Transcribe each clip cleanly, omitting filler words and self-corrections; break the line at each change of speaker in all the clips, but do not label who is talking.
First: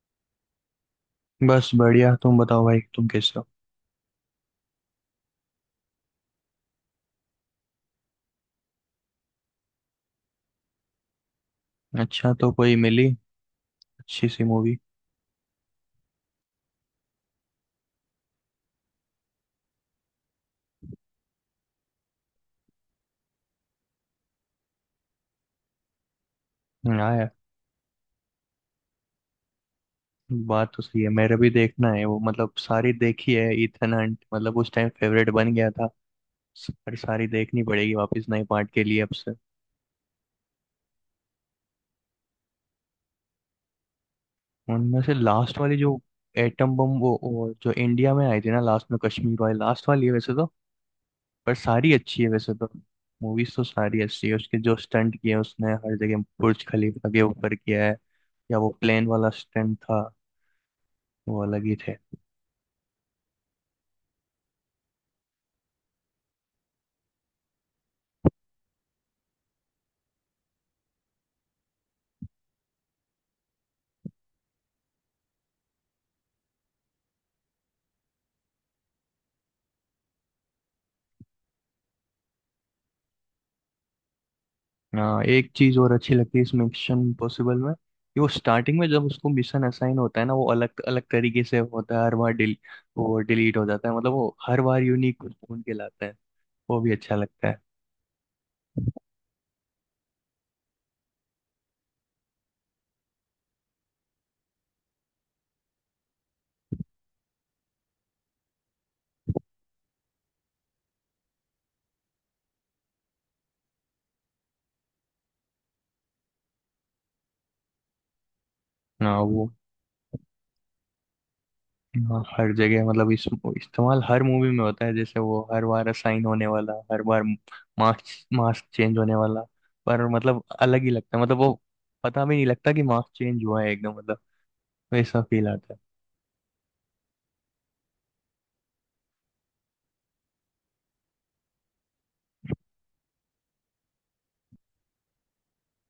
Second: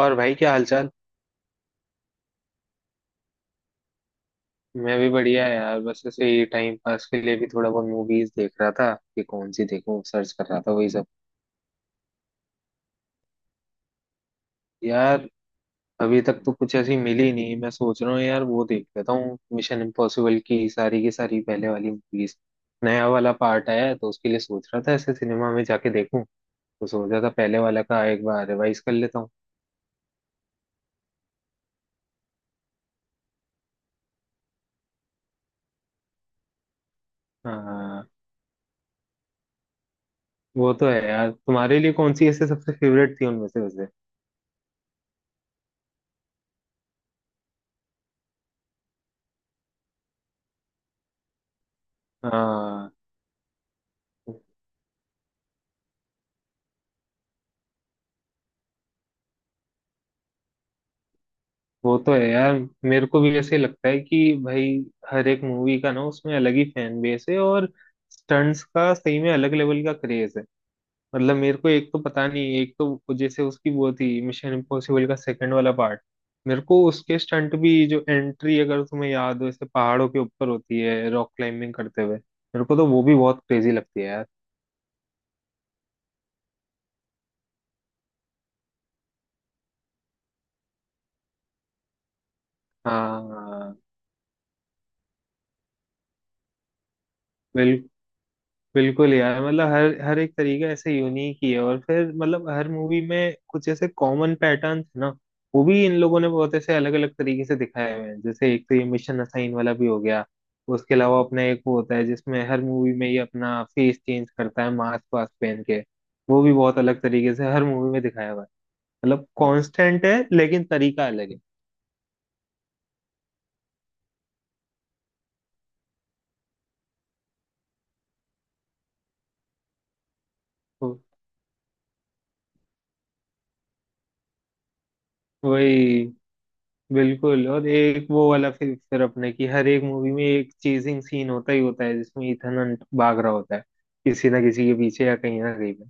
और भाई, क्या हालचाल।
बस बढ़िया। तुम बताओ भाई, तुम कैसे हो?
मैं भी बढ़िया है यार। बस ऐसे ही टाइम पास के लिए भी थोड़ा बहुत मूवीज देख रहा था कि कौन सी देखूं, सर्च कर रहा था, वही सब।
अच्छा, तो कोई मिली अच्छी सी मूवी?
यार, अभी तक तो कुछ ऐसी मिली नहीं। मैं सोच रहा हूँ यार, वो देख लेता हूँ मिशन इम्पॉसिबल की सारी पहले वाली मूवीज। नया वाला पार्ट आया है तो उसके लिए सोच रहा था ऐसे सिनेमा में जाके देखूं। तो
हाँ
सोचा था
यार,
पहले वाला का एक बार रिवाइज कर लेता हूँ।
बात तो सही है। मेरा भी देखना है वो, मतलब सारी देखी है इथन हंट, मतलब उस टाइम फेवरेट बन गया था। पर सारी देखनी पड़ेगी
हाँ,
वापस नए पार्ट के लिए अब से।
वो तो है यार। तुम्हारे लिए कौन सी ऐसे सबसे फेवरेट थी उनमें से वैसे?
उनमें से लास्ट वाली जो एटम बम, वो जो इंडिया में आई थी ना, लास्ट में कश्मीर वाली, लास्ट वाली है वैसे तो। पर सारी अच्छी है वैसे तो।
हाँ,
मूवीज तो सारी अच्छी है, उसके जो स्टंट किए उसने हर जगह, बुर्ज खलीफा के ऊपर किया है या वो प्लेन वाला स्टंट था, वो अलग ही थे।
वो तो है यार। मेरे को भी ऐसे ही लगता है कि भाई, हर एक मूवी का ना उसमें अलग ही फैन बेस है और स्टंट्स का सही में अलग लेवल का क्रेज है। मतलब मेरे को, एक तो पता नहीं, एक तो जैसे उसकी वो थी मिशन इम्पॉसिबल का सेकंड वाला पार्ट। मेरे को उसके स्टंट भी, जो एंट्री अगर तुम्हें याद हो ऐसे पहाड़ों के ऊपर होती है रॉक क्लाइंबिंग करते हुए, मेरे को तो वो भी बहुत क्रेजी लगती है यार।
हाँ, एक चीज और अच्छी लगती है इस मिशन इम्पॉसिबल में, कि वो स्टार्टिंग में जब उसको मिशन असाइन होता है ना, वो अलग अलग तरीके से होता है हर बार। डिल वो डिलीट हो
हाँ,
जाता है, मतलब वो हर बार यूनिक कुछ ढूंढ के लाता है। वो भी अच्छा लगता है।
बिल्कुल। बिल्कुल यार, मतलब हर हर एक तरीका ऐसे यूनिक ही है। और फिर मतलब हर मूवी में कुछ ऐसे कॉमन पैटर्न है ना, वो भी इन लोगों ने बहुत ऐसे अलग अलग तरीके से दिखाए हुए हैं। जैसे एक तो ये मिशन असाइन वाला भी हो गया, उसके अलावा अपना एक वो होता है जिसमें हर मूवी में ये अपना फेस चेंज करता है मास्क वास्क पहन के। वो भी बहुत अलग तरीके से हर मूवी में दिखाया हुआ है।
हाँ
मतलब
वो।
कांस्टेंट है लेकिन तरीका अलग है।
हाँ, हर जगह, मतलब इस वो इस्तेमाल हर मूवी में होता है, जैसे वो हर बार असाइन होने वाला, हर बार मार्क्स मार्क्स चेंज होने वाला। पर मतलब अलग ही
तो
लगता है, मतलब वो पता भी नहीं लगता कि मार्क्स चेंज हुआ है एकदम, मतलब वैसा फील आता है।
वही, बिल्कुल। और एक वो वाला, फिर अपने की हर एक मूवी में एक चेजिंग सीन होता ही होता है जिसमें ईथन हंट भाग रहा होता है किसी ना किसी के पीछे या कहीं ना कहीं पे।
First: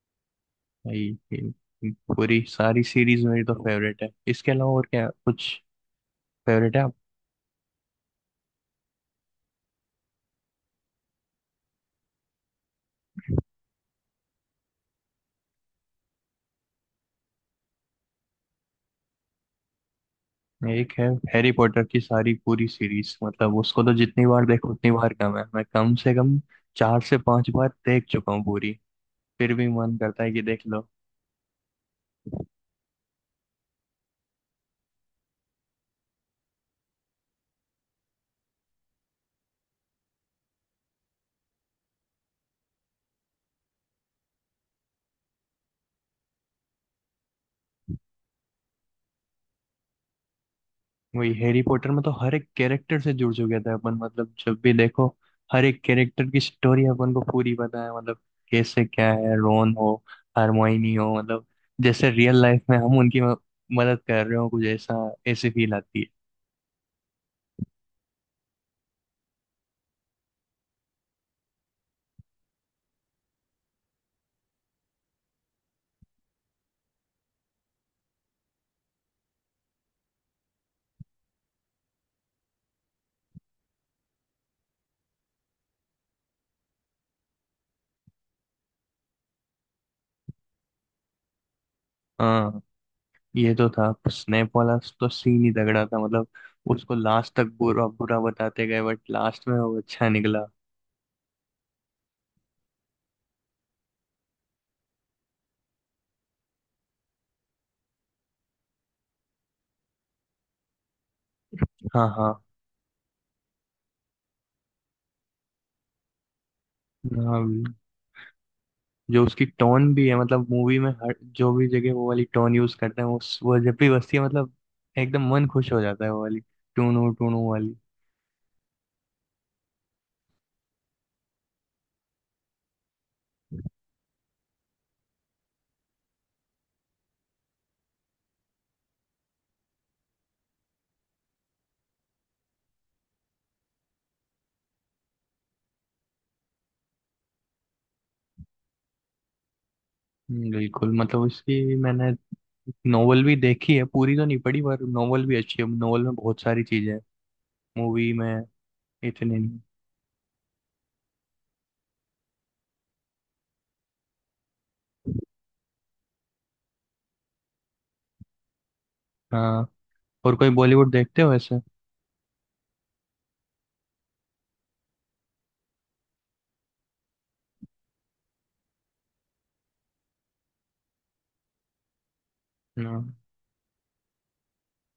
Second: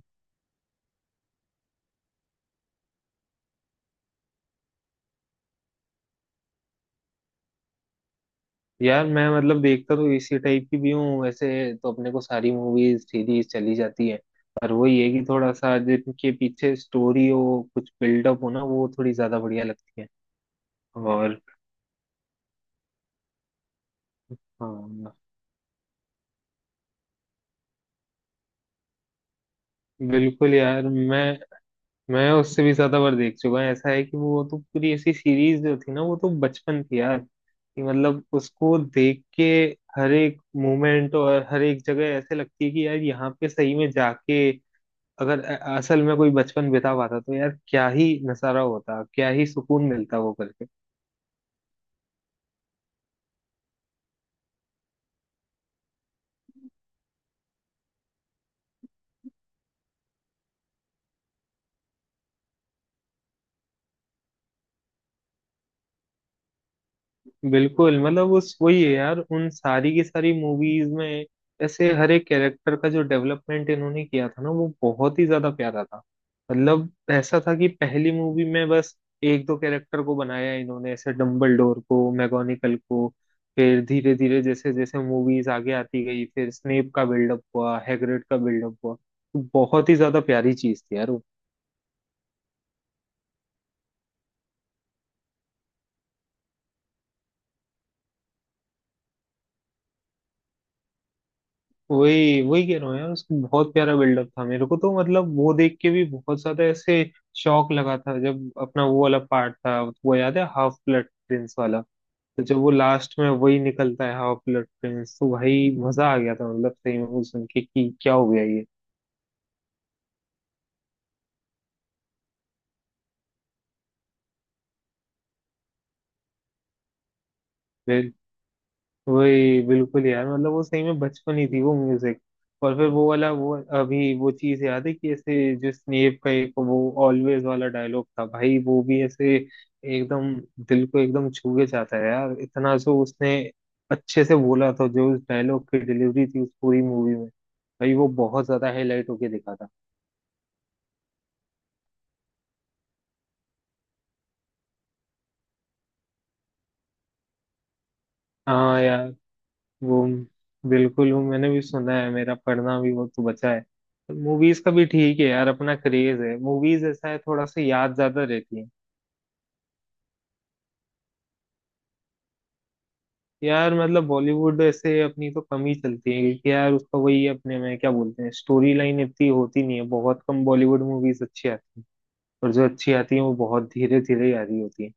भाई, ये पूरी सारी सीरीज मेरी तो फेवरेट है। इसके अलावा और क्या कुछ फेवरेट है आप?
यार मैं, मतलब देखता तो इसी टाइप की भी हूँ वैसे। तो अपने को सारी मूवीज सीरीज चली जाती है। पर वही है कि थोड़ा सा जिनके पीछे स्टोरी हो, कुछ बिल्डअप हो ना, वो थोड़ी ज्यादा बढ़िया लगती है।
एक है
और
हैरी पॉटर की सारी पूरी सीरीज, मतलब उसको तो जितनी बार देखो उतनी बार
हाँ,
कम है। मैं कम से कम चार से पांच बार देख चुका हूँ पूरी, फिर भी मन करता है कि
बिल्कुल
देख लो।
यार। मैं उससे भी ज्यादा बार देख चुका हूँ। ऐसा है कि वो तो पूरी ऐसी सीरीज जो थी ना, वो तो बचपन थी यार। कि मतलब उसको देख के हर एक मोमेंट और हर एक जगह ऐसे लगती है कि यार, यहाँ पे सही में जाके अगर असल में कोई बचपन बिता पाता तो यार क्या ही नजारा होता, क्या ही सुकून मिलता वो करके।
वही, हैरी पॉटर में तो हर एक कैरेक्टर से जुड़ चुके थे अपन, मतलब जब भी देखो, हर एक कैरेक्टर की स्टोरी अपन को पूरी पता है, मतलब कैसे क्या है, रोन हो, हरमाइनी हो, मतलब जैसे रियल लाइफ में हम उनकी मदद कर रहे हो, कुछ ऐसा ऐसी फील आती है।
बिल्कुल, मतलब उस वही है यार, उन सारी की सारी मूवीज में ऐसे हर एक कैरेक्टर का जो डेवलपमेंट इन्होंने किया था ना, वो बहुत ही ज्यादा प्यारा था। मतलब ऐसा था कि पहली मूवी में बस एक दो कैरेक्टर को बनाया इन्होंने, ऐसे डम्बलडोर को, मैगोनिकल को। फिर धीरे धीरे जैसे जैसे मूवीज आगे आती गई, फिर स्नेप का बिल्डअप हुआ, हैग्रिड का बिल्डअप हुआ। तो बहुत ही ज्यादा प्यारी चीज थी यार वो।
हाँ, ये तो था स्नेप वाला तो सीन ही तगड़ा था, मतलब उसको लास्ट तक बुरा बुरा बताते गए, बट लास्ट में वो अच्छा निकला।
वही वही कह रहा हूँ यार, उसका बहुत प्यारा बिल्डअप था। मेरे को तो मतलब वो देख के भी बहुत ज्यादा ऐसे शौक लगा था जब अपना वो वाला पार्ट था। वो याद है हाफ ब्लड प्रिंस वाला?
हाँ, हाँ,
तो जब वो लास्ट में वही निकलता है हाफ ब्लड प्रिंस, तो भाई मजा आ गया था। मतलब सही में वो सुन के
हाँ,
कि क्या हो गया।
जो उसकी टोन भी है, मतलब मूवी में हर जो भी जगह वो वाली टोन यूज करते हैं, वो जब भी बजती है, मतलब एकदम मन खुश हो जाता है, वो वाली टूनू टूनू वाली।
ये वही, बिल्कुल यार। मतलब वो सही में बचपन ही थी वो म्यूजिक। और फिर वो वाला वो, अभी वो चीज याद है कि ऐसे जो स्नेप का एक वो ऑलवेज वाला डायलॉग था भाई, वो भी ऐसे एकदम दिल को एकदम छू के जाता है यार। इतना जो उसने अच्छे से बोला था, जो उस डायलॉग की डिलीवरी थी उस पूरी मूवी में, भाई वो बहुत ज्यादा हाईलाइट होके दिखा था।
बिल्कुल, मतलब उसकी मैंने नोवेल भी देखी है, पूरी तो नहीं पढ़ी, पर नोवेल भी अच्छी है। नोवेल में बहुत सारी चीजें हैं, मूवी में
हाँ यार,
इतनी नहीं।
वो बिल्कुल। वो मैंने भी सुना है, मेरा पढ़ना भी वो तो बचा है। मूवीज का भी ठीक है यार, अपना क्रेज है। मूवीज ऐसा है थोड़ा सा याद ज्यादा रहती है।
हाँ, और कोई बॉलीवुड देखते हो ऐसे?
यार मतलब बॉलीवुड ऐसे अपनी तो कम ही चलती है, क्योंकि यार उसका वही अपने में क्या बोलते हैं, स्टोरी लाइन इतनी होती नहीं है। बहुत कम बॉलीवुड मूवीज अच्छी आती है, और जो अच्छी
हाँ,
आती है वो बहुत धीरे धीरे ही आ रही होती है।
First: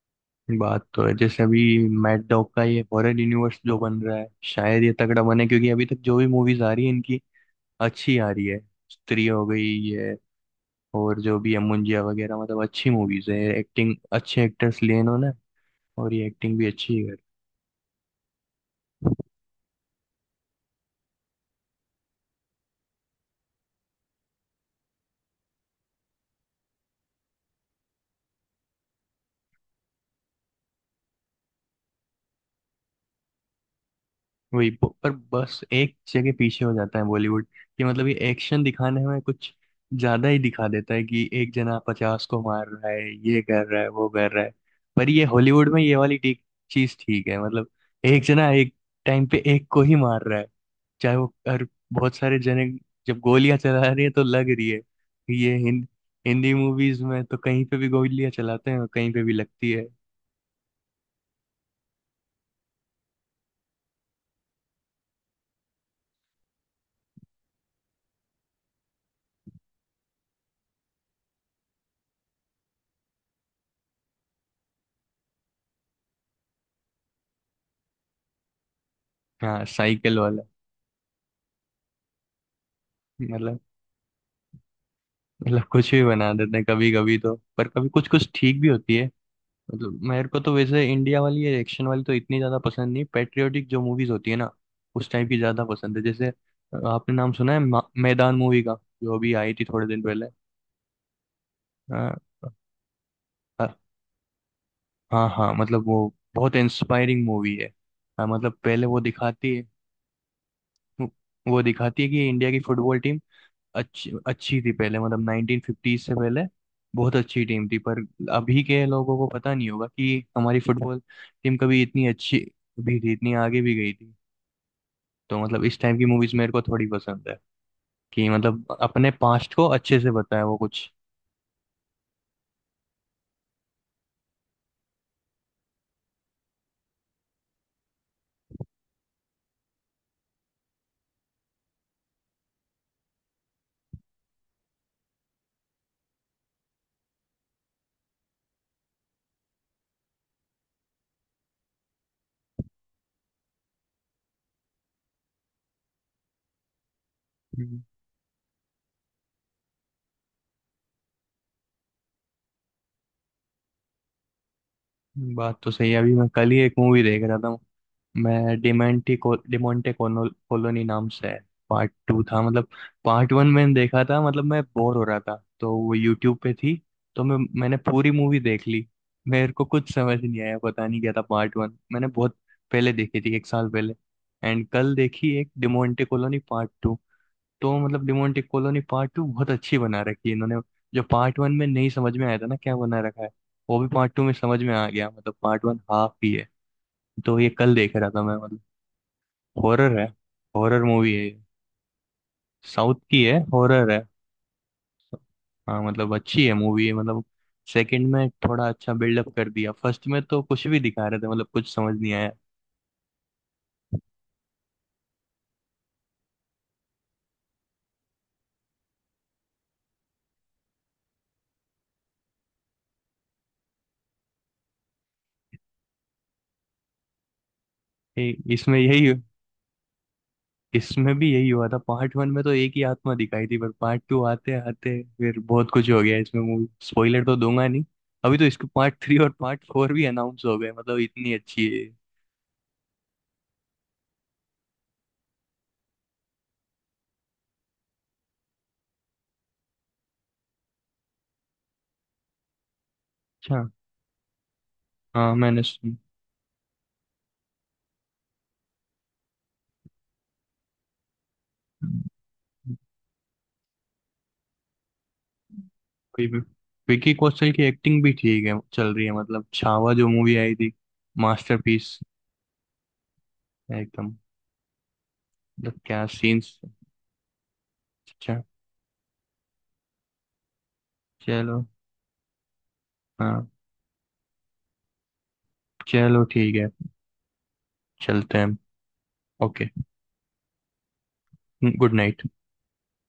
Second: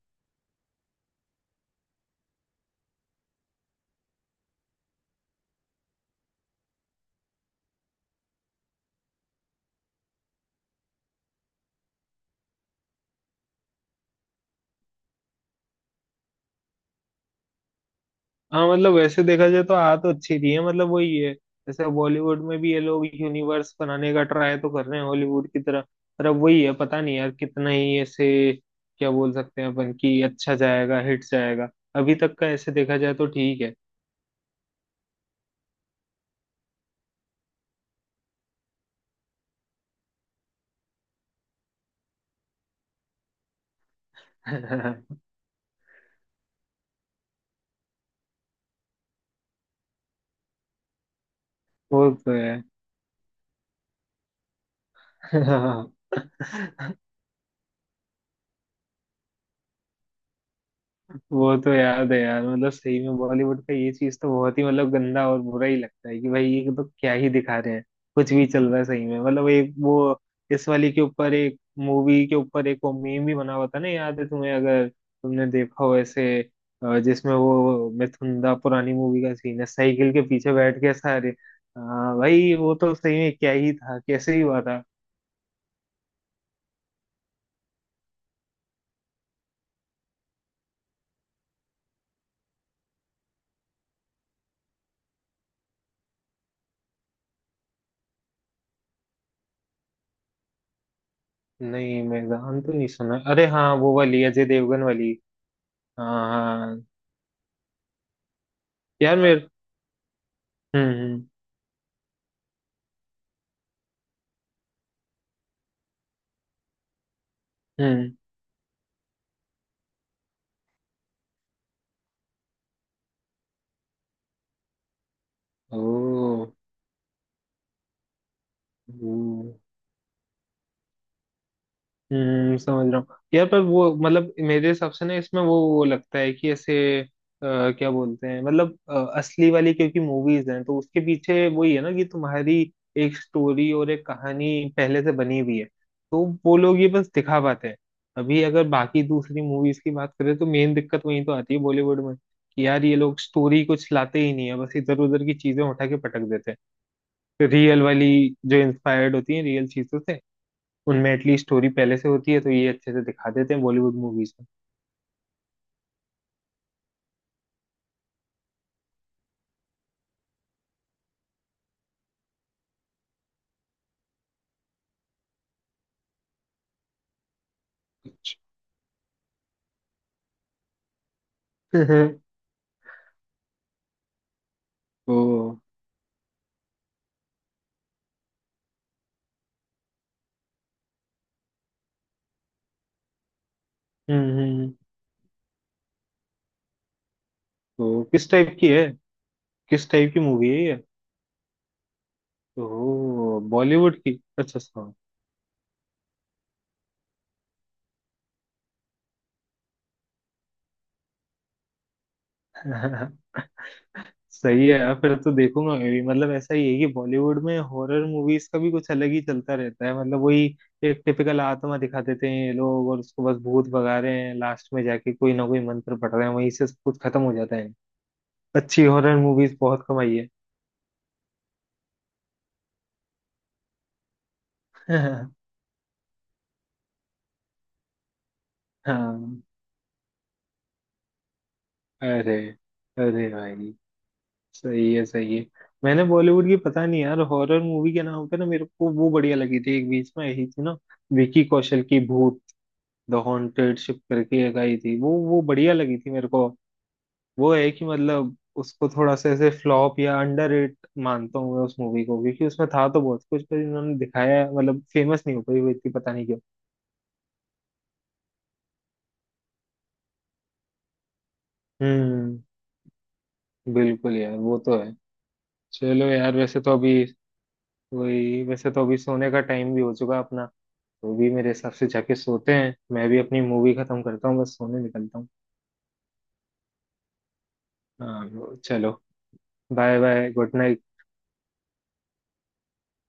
बात तो है, जैसे अभी मैट डॉग का ये हॉरर यूनिवर्स जो बन रहा है, शायद ये तगड़ा बने, क्योंकि अभी तक जो भी मूवीज आ रही है इनकी, अच्छी आ रही है। स्त्री हो गई, ये, और जो भी है मुंजिया वगैरह, मतलब अच्छी मूवीज है। एक्टिंग, अच्छे एक्टर्स लिए इन्होंने, और ये एक्टिंग भी अच्छी है।
हाँ, मतलब वैसे देखा जाए तो आ तो अच्छी रही है। मतलब वही है, जैसे बॉलीवुड में भी ये लोग यूनिवर्स बनाने का ट्राई तो कर रहे हैं हॉलीवुड की तरह। पर अब वही है, पता नहीं यार कितना ही ऐसे क्या बोल सकते हैं अपन कि अच्छा जाएगा, हिट जाएगा। अभी तक का ऐसे देखा जाए तो ठीक है।
वही पर बस एक जगह पीछे हो जाता है बॉलीवुड, कि मतलब ये एक्शन दिखाने में कुछ ज्यादा ही दिखा देता है, कि एक जना पचास को मार रहा है, ये कर रहा है, वो कर रहा है। पर ये हॉलीवुड में ये वाली ठीक चीज ठीक है, मतलब एक जना एक टाइम पे एक को ही मार रहा है, चाहे वो और
वो
बहुत
तो
सारे
है।
जने जब गोलियां चला रही है तो लग रही है। कि ये हिंदी मूवीज में तो कहीं पे भी गोलियां चलाते हैं और कहीं पे भी लगती है।
वो तो याद है यार, मतलब सही में बॉलीवुड का ये चीज तो बहुत ही मतलब गंदा और बुरा ही लगता है कि भाई ये तो क्या ही दिखा रहे हैं। कुछ भी चल रहा है सही में। मतलब एक वो, इस वाली के ऊपर, एक मूवी के ऊपर एक वो मीम भी बना हुआ था ना, याद है तुम्हें? अगर तुमने देखा हो ऐसे, जिसमें वो मिथुंदा पुरानी मूवी का सीन
हाँ,
है, साइकिल
साइकिल
के
वाला,
पीछे बैठ के सारे। हाँ भाई, वो तो सही में क्या
मतलब
ही था, कैसे ही हुआ था।
मतलब कुछ भी बना देते हैं कभी कभी तो, पर कभी कुछ कुछ ठीक भी होती है। मतलब मेरे को तो वैसे इंडिया वाली ये एक्शन वाली तो इतनी ज्यादा पसंद नहीं, पेट्रियोटिक जो मूवीज होती है ना, उस टाइप की ज्यादा पसंद है। जैसे आपने नाम सुना है मैदान मूवी का, जो अभी आई थी थोड़े दिन पहले?
नहीं, मैदान तो नहीं सुना। अरे हाँ,
हाँ,
वो वाली अजय देवगन वाली।
हाँ, हाँ, मतलब वो
हाँ
बहुत
हाँ
इंस्पायरिंग मूवी है। हाँ, मतलब पहले वो
यार। मेरे
दिखाती है,
हम्म,
वो दिखाती है कि इंडिया की फुटबॉल टीम अच्छी अच्छी थी पहले, मतलब 1950 से पहले बहुत अच्छी टीम थी। पर
हम्म।
अभी के लोगों को पता नहीं होगा कि हमारी फुटबॉल टीम कभी इतनी अच्छी भी थी, इतनी आगे भी गई थी। तो मतलब इस टाइम की मूवीज
ओ।
मेरे को थोड़ी पसंद है, कि मतलब अपने
हम्म,
पास्ट को अच्छे से बताया वो कुछ।
समझ रहा हूँ यार। पर वो, मतलब मेरे हिसाब से ना इसमें वो लगता है कि ऐसे क्या बोलते हैं, मतलब असली वाली। क्योंकि मूवीज हैं तो उसके पीछे वही है ना, कि तुम्हारी एक स्टोरी और एक कहानी पहले से बनी हुई है। तो वो लोग ये बस दिखा पाते हैं। अभी अगर बाकी दूसरी मूवीज की बात करें तो मेन दिक्कत वही तो आती है बॉलीवुड में, कि यार ये लोग स्टोरी कुछ लाते ही नहीं है, बस इधर उधर की चीजें उठा के पटक देते हैं।
हम्म,
रियल वाली जो इंस्पायर्ड होती है रियल चीजों से, उनमें एटलीस्ट स्टोरी पहले से होती है तो ये अच्छे से दिखा देते हैं बॉलीवुड मूवीज।
बात तो सही है। अभी मैं कल ही एक मूवी देख रहा था। मैं डिमेंटी को, डिमोंटे कोनो कॉलोनी नाम से है, पार्ट टू था, मतलब पार्ट वन मैंने देखा था, मतलब मैं बोर हो रहा था तो वो यूट्यूब पे थी, तो मैं मैंने पूरी
अच्छा,
मूवी देख ली। मेरे को कुछ समझ नहीं आया, पता नहीं क्या था पार्ट वन।
में
मैंने
अच्छा।
बहुत पहले देखी थी, एक साल पहले, एंड कल देखी एक
तो
डिमोंटे कॉलोनी पार्ट टू। तो मतलब डिमोंटे कॉलोनी पार्ट टू बहुत अच्छी बना रखी है इन्होंने। जो पार्ट वन में नहीं समझ में आया था ना क्या बना रखा है, वो भी पार्ट टू में
हम्म,
समझ
हम्म।
में आ गया, मतलब पार्ट वन हाफ ही है। तो ये कल देख
तो
रहा था मैं, मतलब
किस
हॉरर है।
टाइप की मूवी है ये?
हॉरर मूवी है, साउथ की है,
तो
हॉरर
बॉलीवुड
है।
की अच्छा सॉन्ग।
हाँ, मतलब अच्छी है, मूवी है, मतलब सेकंड में थोड़ा अच्छा बिल्डअप कर दिया, फर्स्ट में तो कुछ भी दिखा रहे थे, मतलब कुछ समझ नहीं आया।
सही है यार। फिर तो देखूंगा मैं भी। मतलब ऐसा ही है कि बॉलीवुड में हॉरर मूवीज का भी कुछ अलग ही चलता रहता है। मतलब वही, एक टिपिकल आत्मा दिखा देते हैं ये लोग और उसको बस भूत भगा रहे हैं। लास्ट में जाके कोई ना कोई मंत्र पढ़ रहे हैं, वहीं से सब कुछ खत्म हो जाता है।
ए, इसमें
अच्छी
यही,
हॉरर मूवीज बहुत कम आई है।
इसमें भी यही हुआ था। पार्ट वन में तो एक ही आत्मा दिखाई थी, पर पार्ट टू आते आते फिर बहुत कुछ हो गया इसमें। मूवी स्पॉइलर तो दूंगा नहीं। अभी तो इसके पार्ट थ्री और
हाँ।
पार्ट फोर भी अनाउंस हो गए, मतलब इतनी अच्छी है ये।
अरे, अरे भाई, सही है, सही है। मैंने बॉलीवुड की, पता नहीं यार, हॉरर मूवी के नाम पे ना मेरे को वो बढ़िया लगी थी एक बीच में आई थी ना, विकी कौशल की भूत द
अच्छा,
हॉन्टेड शिप करके एक आई थी, वो
हाँ
वो
मैंने
बढ़िया
सुन,
लगी थी मेरे को। वो है कि मतलब उसको थोड़ा सा ऐसे फ्लॉप या अंडररेट मानता हूँ मैं उस मूवी को, क्योंकि उसमें था तो बहुत कुछ पर इन्होंने दिखाया, मतलब फेमस नहीं हो पाई वो इतनी, पता
वही
नहीं क्यों।
विकी कौशल की एक्टिंग भी ठीक है, चल रही है। मतलब छावा जो मूवी आई थी, मास्टरपीस
हम्म,
है एकदम,
बिल्कुल यार, वो तो है।
मतलब क्या
चलो यार,
सीन्स। अच्छा,
वैसे तो अभी सोने का टाइम भी हो चुका अपना। तो भी मेरे
चलो।
हिसाब से जाके सोते हैं। मैं भी अपनी
हाँ,
मूवी खत्म करता हूँ, बस सोने निकलता हूँ।
चलो ठीक है, चलते हैं।
हाँ चलो,
okay,
bye bye, good night.
Good night.